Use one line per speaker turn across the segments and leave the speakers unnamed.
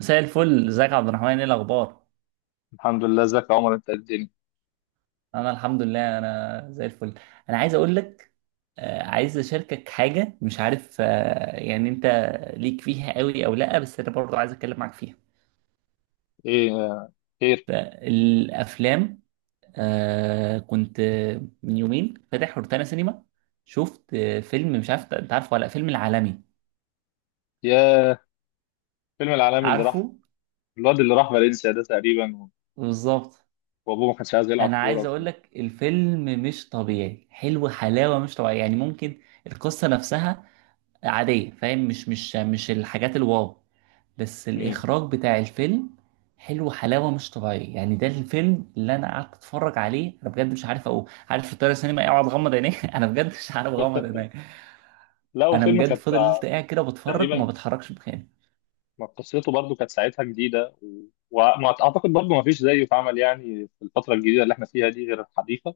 مساء الفل، ازيك يا عبد الرحمن؟ ايه الاخبار؟
الحمد لله. ازيك يا عمر؟ انت قدني.
انا الحمد لله، انا زي الفل. انا عايز اقول لك، عايز اشاركك حاجه. مش عارف يعني انت ليك فيها قوي او لا، بس انا برضو عايز اتكلم معاك فيها.
ايه؟ خير.
فالافلام كنت من يومين فاتح روتانا سينما، شفت فيلم. مش عارف انت عارفه ولا لأ، فيلم العالمي.
يا فيلم العالمي اللي راح.
عارفه؟
الواد اللي راح فالنسيا ده تقريبا.
بالظبط.
وابوه ما كانش عايز يلعب
انا
كوره
عايز اقول لك الفيلم مش طبيعي، حلو حلاوه مش طبيعيه، يعني ممكن القصه نفسها عادية فاهم، مش الحاجات الواو، بس
مم.
الإخراج بتاع الفيلم حلو حلاوة مش طبيعية. يعني ده الفيلم اللي أنا قعدت أتفرج عليه، أنا بجد مش عارف أقول، عارف في الطيارة السينما إيه؟ أقعد أغمض عيني أنا بجد مش عارف أغمض عيني.
لا
أنا
والفيلم
بجد
كانت
فضلت قاعد كده بتفرج، ما
تقريبا.
بتحركش مكاني.
ما قصته برضو كانت ساعتها جديده وما اعتقد برضو ما فيش زيه اتعمل يعني في الفتره الجديده اللي احنا فيها دي غير الحديثه.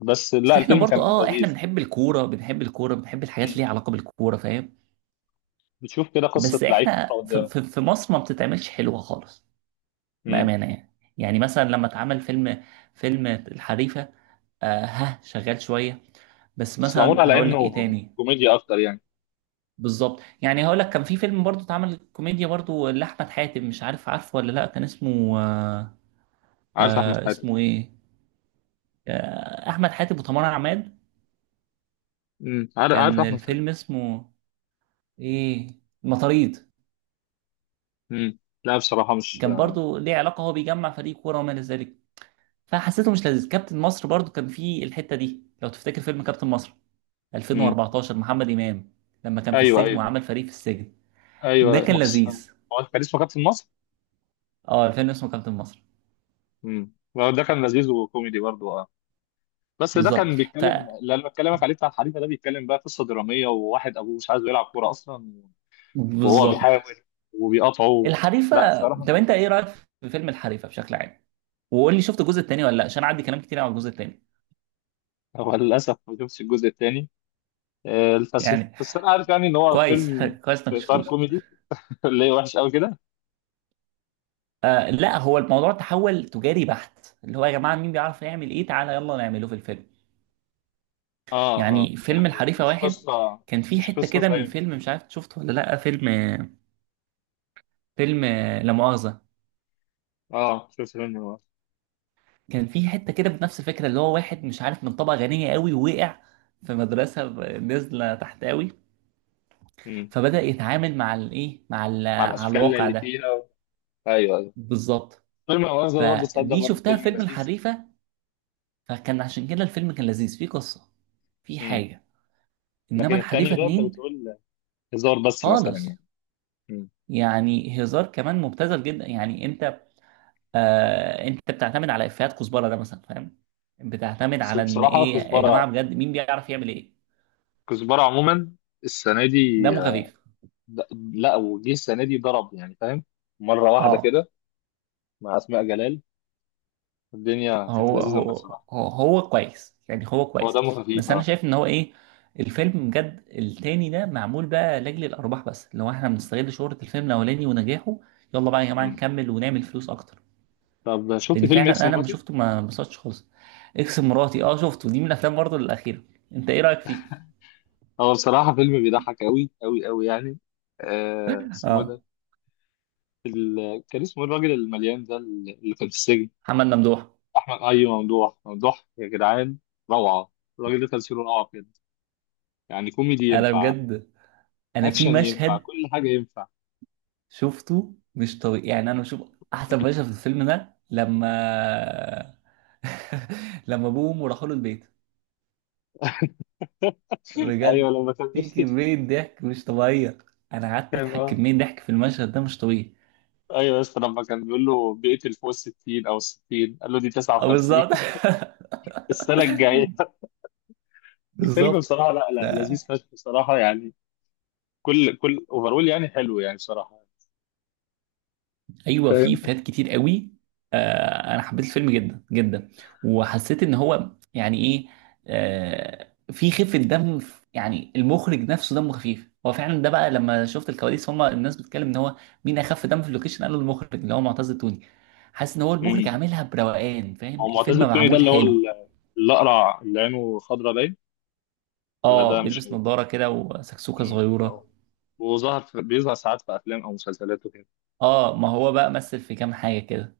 بس
بس
لا
إحنا
الفيلم
برضو
كان
إحنا
لذيذ.
بنحب الكورة، بنحب الكورة، بنحب الحاجات
مم.
اللي ليها علاقة بالكورة فاهم.
بتشوف كده قصه
بس
لعيب
إحنا
كورة
في,
قدامك.
في, في مصر ما بتتعملش حلوة خالص،
مم.
بأمانة يعني. يعني مثلا لما اتعمل فيلم، فيلم الحريفة، آه ها، شغال شوية، بس
بس معمول
مثلا
على
هقول لك ايه
انه
تاني.
كوميديا اكتر يعني.
بالظبط. يعني هقول لك كان في فيلم برضو اتعمل كوميديا برضو لأحمد حاتم، مش عارف عارفه ولا لا، كان اسمه
عارف احمد حاتم.
اسمه ايه؟ أحمد حاتم وتمر عماد.
مم. عارف، عارف
كان
احمد حاتم.
الفيلم اسمه ايه؟ المطاريد.
مم. لا بصراحه مش.
كان برضو ليه علاقة، هو بيجمع فريق كورة وما إلى ذلك، فحسيته مش لذيذ. كابتن مصر برضو كان فيه الحتة دي، لو تفتكر فيلم كابتن مصر
امم.
2014، محمد إمام، لما كان في
ايوه،
السجن
ايوه
وعمل فريق في السجن. ده
ايوه، ما
كان
فيش.
لذيذ.
هو كان اسمه كابتن مصر؟
اه الفيلم اسمه كابتن مصر.
امم. ده كان لذيذ وكوميدي برضه، اه. بس ده
بالظبط.
كان
ف
بيتكلم، اللي انا بكلمك عليه بتاع الحريفه ده، بيتكلم بقى قصه دراميه وواحد ابوه مش عايزه يلعب كوره اصلا. وهو
بالظبط.
بيحاول وبيقاطعه. لا
الحريفه،
بصراحه.
طب انت ايه رايك في فيلم الحريفه بشكل عام؟ وقول لي شفت الجزء الثاني ولا لا، عشان عندي كلام كتير عن الجزء الثاني.
هو للاسف ما شفتش الجزء الثاني. بس
يعني
بس انا عارف يعني ان هو
كويس
فيلم
كويس انك
في اطار
شفتوش.
كوميدي. اللي هي وحش قوي كده.
آه لا، هو الموضوع تحول تجاري بحت، اللي هو يا جماعه مين بيعرف يعمل ايه تعالى يلا نعمله في الفيلم.
اه اه،
يعني فيلم
يعني
الحريفه
مش
واحد،
قصه.
كان فيه
مش
حته
قصه
كده من
زي.
فيلم، مش عارف شفته ولا لا، فيلم فيلم لا مؤاخذه،
اه شفت منه.
كان في حته كده بنفس الفكره، اللي هو واحد مش عارف من طبقه غنيه قوي ووقع في مدرسه نازله تحت قوي.
امم.
فبدا يتعامل مع الايه، مع
مع
على
الاشكال
الواقع
اللي
ده.
فيها. ايوه، أيوة.
بالظبط.
فيلم الغاز ده برضه، تصدق،
فدي
برضه
شفتها في
فيلم
فيلم
لذيذ.
الحريفه، فكان عشان كده الفيلم كان لذيذ، فيه قصه، في
امم.
حاجه.
لكن
انما
التاني
الحريفه
ده انت
اتنين
بتقول هزار بس مثلا
خالص،
يعني. امم.
يعني هزار كمان مبتذل جدا. يعني انت انت بتعتمد على افيهات كزبره ده مثلا فاهم، بتعتمد
بس
على ان
بصراحه
ايه يا جماعه
كزبره.
بجد مين بيعرف يعمل ايه.
كزبره عموما السنه دي
دمه خفيف
د- لا، وجه السنه دي ضرب يعني، فاهم؟ مره واحده
اه.
كده مع اسماء جلال، الدنيا كانت
هو
لذيذه معاه
هو
بصراحه.
هو هو كويس يعني، هو
هو
كويس،
دمه خفيف،
بس انا
اه.
شايف ان هو ايه، الفيلم بجد التاني ده معمول بقى لاجل الارباح بس، اللي هو احنا بنستغل شهرة الفيلم الاولاني ونجاحه، يلا بقى يا جماعة
امم.
نكمل ونعمل فلوس اكتر،
طب شفت
لان
فيلم
فعلا
اكس
انا لما
مراتي؟
شفته ما انبسطتش خالص. اكس مراتي، اه شفته، دي من الافلام برضه الاخيرة. انت ايه رأيك فيه؟
هو بصراحه فيلم بيضحك قوي قوي قوي يعني. آه اسمه إيه
اه
ده؟ كان اسمه إيه الراجل المليان ده اللي كان في السجن؟
محمد ممدوح،
احمد، اي ممدوح، ممدوح يا جدعان. روعه. الراجل ده تمثيله روعه بجد. يعني كوميدي
انا
ينفع،
بجد، انا في
اكشن ينفع،
مشهد
كل حاجه ينفع.
شفته مش طبيعي. يعني انا بشوف احسن مشهد في الفيلم ده لما لما ابوه وامه راحوا له البيت،
ايوه
بجد
لما كان بي-
في كمية ضحك مش طبيعية. انا قعدت
كان
اضحك
اه،
كمية ضحك في المشهد ده مش طبيعي.
ايوه بس لما كان بيقول له بيقتل فوق ال 60 او 60 قال له دي
اه
59.
بالظبط.
السنه الجايه. الفيلم
بالظبط.
بصراحه لا، لا لذيذ فشخ بصراحه يعني. كل، كل اوفرول يعني حلو يعني بصراحه.
ايوه في
فاهم.
افيهات كتير قوي. آه انا حبيت الفيلم جدا جدا، وحسيت ان هو يعني ايه، في خفه دم يعني المخرج نفسه دمه خفيف، هو فعلا ده بقى لما شفت الكواليس، هم الناس بتتكلم ان هو مين اخف دم في اللوكيشن، قالوا المخرج اللي هو معتز التوني. حاسس ان هو المخرج
امم.
عاملها بروقان فاهم،
هو
الفيلم
معتز التوني ده
معمول
اللي هو
حلو.
الاقرع اللي عينه خضرا باين؟ ولا ده
اه
مش.
بيلبس نظاره كده وسكسوكه
مم. اهو.
صغيره.
بيظهر ساعات في افلام او مسلسلات وكده.
اه ما هو بقى مثل في كام حاجه كده.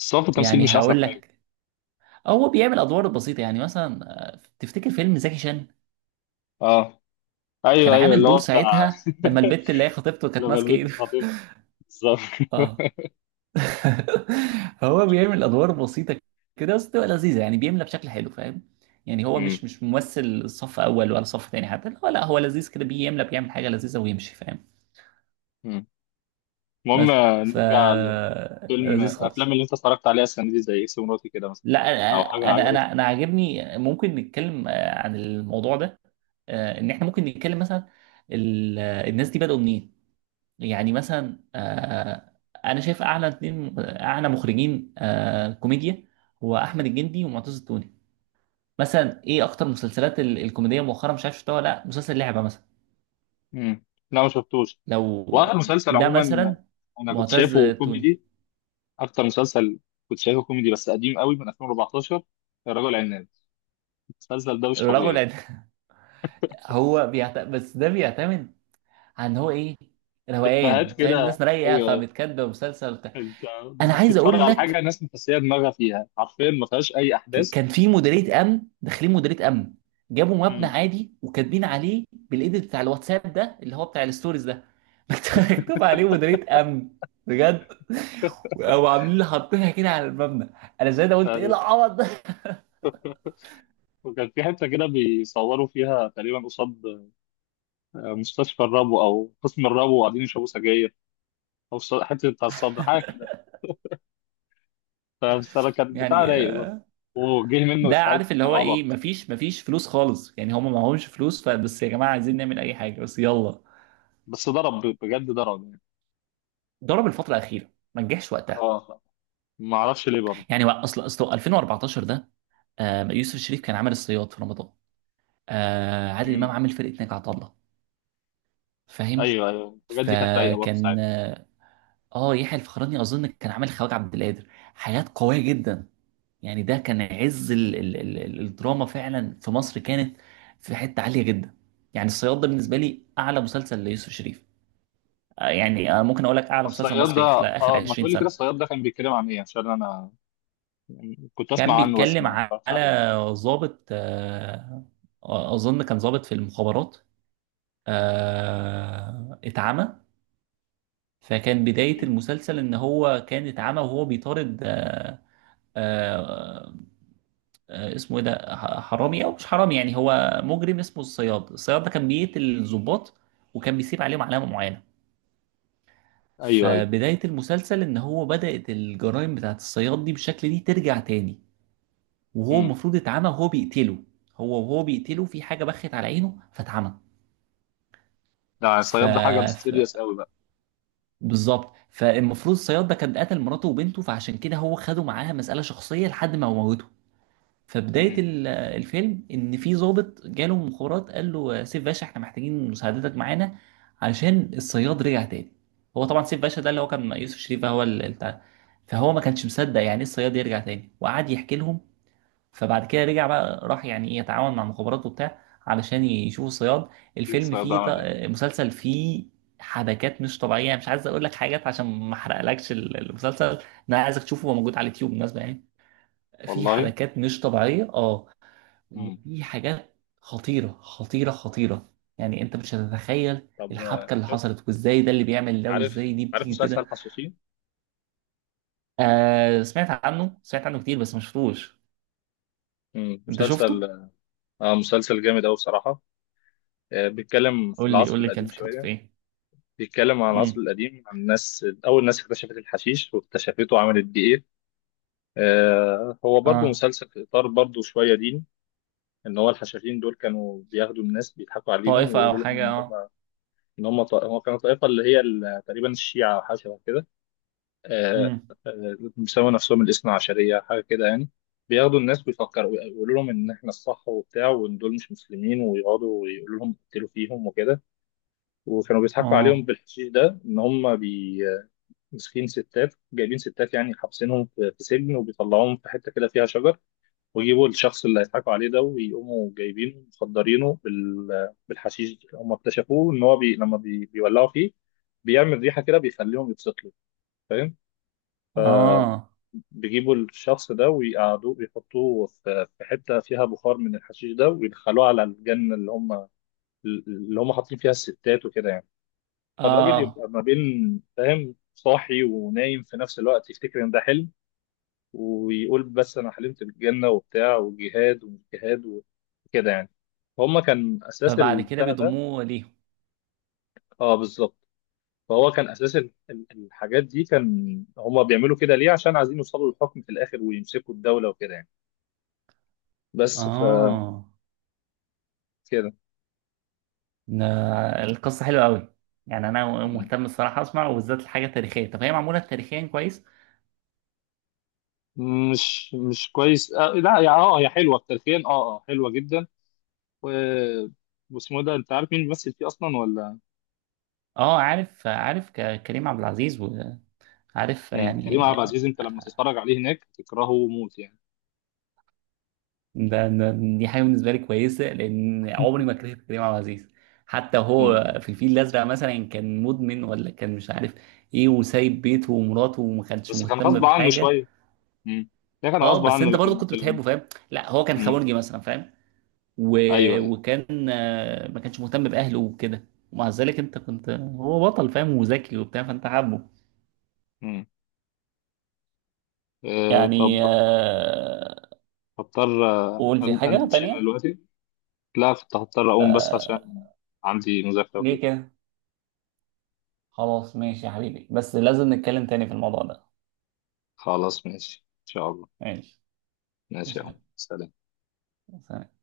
بس هو في التمثيل
يعني
مش احسن
هقول
حاجه.
لك، هو بيعمل ادوار بسيطه يعني مثلا تفتكر فيلم زكي شان؟
اه،
كان
ايوه ايوه
عامل
اللي
دور
هو بتاع.
ساعتها لما البت اللي هي خطيبته كانت
لما
ماسكه
البنت
ايده
خطيبته، بالظبط.
اه. هو بيعمل ادوار بسيطه كده بس بتبقى لذيذه، يعني بيملى بشكل حلو فاهم. يعني هو
مم.
مش ممثل صف اول ولا صف تاني حتى، هو لا هو لذيذ كده، بيملى بيعمل حاجه لذيذه ويمشي فاهم.
مم.
بس
المهم،
ف
نرجع لفيلم
لذيذ
افلام
خالص.
اللي انت اتفرجت عليها السنه دي زي اكس مراتي كده مثلا،
لا،
او
انا
حاجه
انا
عجبتك.
انا أنا عاجبني. ممكن نتكلم عن الموضوع ده، ان احنا ممكن نتكلم مثلا الناس دي بدأوا منين. يعني مثلا انا شايف اعلى اتنين اعلى مخرجين كوميديا هو احمد الجندي ومعتز التوني. مثلا ايه اكتر مسلسلات الكوميديه مؤخرا؟ مش عارف شفتها ولا لا، مسلسل لعبه مثلا،
مم. لا ما شفتوش.
لو
واخر مسلسل
ده
عموما
مثلا
انا كنت
معتز
شايفه
التوني.
كوميدي. اكتر مسلسل كنت شايفه كوميدي بس قديم قوي من 2014، الرجل العناب. المسلسل ده مش
الرجل
طبيعي.
عد- بس ده بيعتمد عن هو ايه،
افيهات
روقان فاهم،
كده.
ناس رايقه
ايوه.
فبتكدب مسلسل بتاع.
انت
انا عايز
بتتفرج
اقول
على حاجه
لك،
ناس مفسيه دماغها فيها، حرفيا ما فيهاش اي احداث.
كان في مديريه امن، داخلين مديريه امن، جابوا مبنى
امم.
عادي وكاتبين عليه بالايديت بتاع الواتساب، ده اللي هو بتاع الستوريز ده مكتوب عليه مديريه امن، بجد، او عاملين لي حاطينها كده على المبنى. انا زي ده قلت ايه
آه،
العبط ده
وكان في حته كده بيصوروا فيها تقريبا قصاد مستشفى الربو او قسم الربو وقاعدين يشربوا سجاير، او حته بتاع الصدر حاجه كده. فكان بتاع
يعني
رايق برضه، وجه منه
ده
افيهات
عارف اللي هو ايه،
عبط.
مفيش فلوس خالص يعني، هم معهمش فلوس، فبس يا جماعه عايزين نعمل اي حاجه بس يلا،
بس ضرب بجد، ضرب يعني.
ضرب الفتره الاخيره ما نجحش وقتها.
اه ما اعرفش ليه برضه.
يعني بقى اصل 2014 ده، يوسف الشريف كان عامل الصياد في رمضان، عادل امام
مم.
عامل فرقه ناجي عطا الله فاهم.
ايوه ايوه الحاجات دي كانت رايقه برضه
فكان
ساعتها.
يحيى الفخراني اظن كان عامل خواجه عبد القادر. حاجات قويه جدا، يعني ده كان عز الدراما فعلا في مصر، كانت في حته عاليه جدا. يعني الصياد ده بالنسبه
مم.
لي اعلى مسلسل ليوسف شريف. يعني ممكن اقول لك اعلى مسلسل
والصياد ده،
مصري خلال اخر
اه ما
20
تقولي كده،
سنه.
الصياد ده كان بيتكلم عن ايه؟ عشان انا كنت
كان
اسمع عنه بس
بيتكلم
ما اتفرجتش
على
عليه.
ضابط، اظن كان ضابط في المخابرات، اتعمى. فكان بداية
مم.
المسلسل إن هو كان اتعمى وهو بيطارد، آه اسمه إيه ده؟ حرامي أو مش حرامي، يعني هو مجرم اسمه الصياد. الصياد ده كان بيقتل الضباط، وكان بيسيب عليهم علامة معينة.
ايوه ايوه.
فبداية المسلسل إن هو بدأت الجرائم بتاعت الصياد دي بالشكل دي ترجع تاني، وهو
امم.
المفروض اتعمى، وهو بيقتله، هو وهو بيقتله في حاجة بخت على عينه فاتعمى.
ده
ف...
الصياد ده حاجه
ف...
سيريس قوي بقى.
بالظبط، فالمفروض الصياد ده كان قتل مراته وبنته، فعشان كده هو خده معاها مسألة شخصية لحد ما موته. فبداية
امم.
الفيلم إن في ضابط جاله من مخابرات قال له سيف باشا إحنا محتاجين مساعدتك معانا، عشان الصياد رجع تاني. هو طبعا سيف باشا ده اللي هو كان يوسف شريف، هو البتاع. فهو ما كانش مصدق يعني إيه الصياد يرجع تاني، وقعد يحكي لهم. فبعد كده رجع بقى، راح يعني ايه يتعاون مع مخابرات وبتاع علشان يشوفوا الصياد.
شوف
الفيلم
الصياد ده
فيه ط-
عمل ايه.
مسلسل فيه حبكات مش طبيعيه، يعني مش عايز اقول لك حاجات عشان ما احرقلكش المسلسل. انا عايزك تشوفه، هو موجود على اليوتيوب بالمناسبه يعني. في
والله.
حبكات مش طبيعيه اه،
امم.
وفي حاجات خطيره خطيره خطيره، يعني انت مش هتتخيل
طب
الحبكه اللي
شفت،
حصلت، وازاي ده اللي بيعمل ده،
عارف،
وازاي دي
عارف
بتيجي
مسلسل
كده.
حشاشين؟
سمعت عنه، سمعت عنه كتير بس ما شفتوش.
امم.
انت
مسلسل.
شفته؟
اه مسلسل جامد قوي بصراحه. بيتكلم في
قول لي
العصر
قول لي كان
القديم
فكرته في
شويه.
ايه.
بيتكلم عن العصر
امم.
القديم، عن الناس، اول ناس اكتشفت الحشيش واكتشفته وعملت بيه ايه. هو برضو
اه،
مسلسل في اطار برضو شويه ديني. ان هو الحشاشين دول كانوا بياخدوا الناس بيضحكوا عليهم
طائفة او
ويقولوا لهم
حاجة
ان
اه.
هم، ان هم هم كانوا طائفه اللي هي تقريبا الشيعه او حاجه شبه كده. آه،
امم.
بيسموا نفسهم الاثنا عشريه حاجه كده يعني. بياخدوا الناس، بيفكروا يقولوا لهم ان احنا الصح وبتاع وان دول مش مسلمين، ويقعدوا ويقولوا لهم اقتلوا فيهم وكده. وكانوا بيضحكوا عليهم
اه
بالحشيش ده، ان هم ماسكين ستات، جايبين ستات يعني، حابسينهم في سجن، وبيطلعوهم في حته كده فيها شجر، ويجيبوا الشخص اللي هيضحكوا عليه ده، ويقوموا جايبينه مخدرينه بالحشيش، هم اكتشفوه ان هو لما بيولعوا فيه بيعمل ريحه كده بيخليهم يتسطلوا، فاهم؟
اه
بيجيبوا الشخص ده ويقعدوه، بيحطوه في حته فيها بخار من الحشيش ده، ويدخلوه على الجنه اللي هم، اللي هم حاطين فيها الستات وكده يعني. فالراجل
اه.
يبقى ما بين، فاهم، صاحي ونايم في نفس الوقت، يفتكر ان ده حلم ويقول، بس انا حلمت بالجنه وبتاع، والجهاد، والجهاد وكده يعني. فهم كان اساس
فبعد كده
البتاع ده.
بيضموه ليهم.
اه بالظبط. فهو كان اساس الحاجات دي، كان هم بيعملوا كده ليه؟ عشان عايزين يوصلوا للحكم في الاخر ويمسكوا الدوله وكده يعني. بس فكده.
اه. ده القصة حلوة قوي، يعني انا
م.
مهتم الصراحة اسمع، وبالذات الحاجة التاريخية. طب هي معمولة تاريخيا كويس؟
مش كويس، لا يا يا حلوه التلفين، اه، اه حلوه جدا. و واسمه ده انت عارف مين بيمثل فيه اصلا ولا؟
اه عارف، عارف، كريم عبد العزيز، وعارف
م. كريم عبد
يعني.
العزيز انت لما تتفرج عليه هناك تكرهه موت يعني.
ده ده- دي حاجه بالنسبه لي كويسه، لان عمري ما كرهت كريم عبد العزيز، حتى
م.
هو في الفيل الازرق مثلا كان مدمن، ولا كان مش عارف ايه، وسايب بيته ومراته، وما كانش
بس كان
مهتم
غصب عنه
بحاجه.
شويه. امم. ده كان
اه
غصب
بس
عنه
انت برضه
لكن
كنت
في
بتحبه فاهم، لا هو كان
امم.
خبرجي مثلا فاهم. و...
ايوه ايوه.
وكان ما كانش مهتم باهله وكده، ومع ذلك انت كنت هو بطل فاهم وذكي وبتاع، فانت حابه.
امم. آه طب،
يعني
هضطر
قول في حاجه
امشي
تانية.
دلوقتي. لا كنت هضطر اقوم بس عشان عندي مذاكره
ليه
وكده.
كده؟ خلاص ماشي يا حبيبي، بس لازم نتكلم تاني في الموضوع ده.
خلاص ماشي ان شاء الله.
ماشي.
ماشي
مش
يا عم، سلام.
عارف.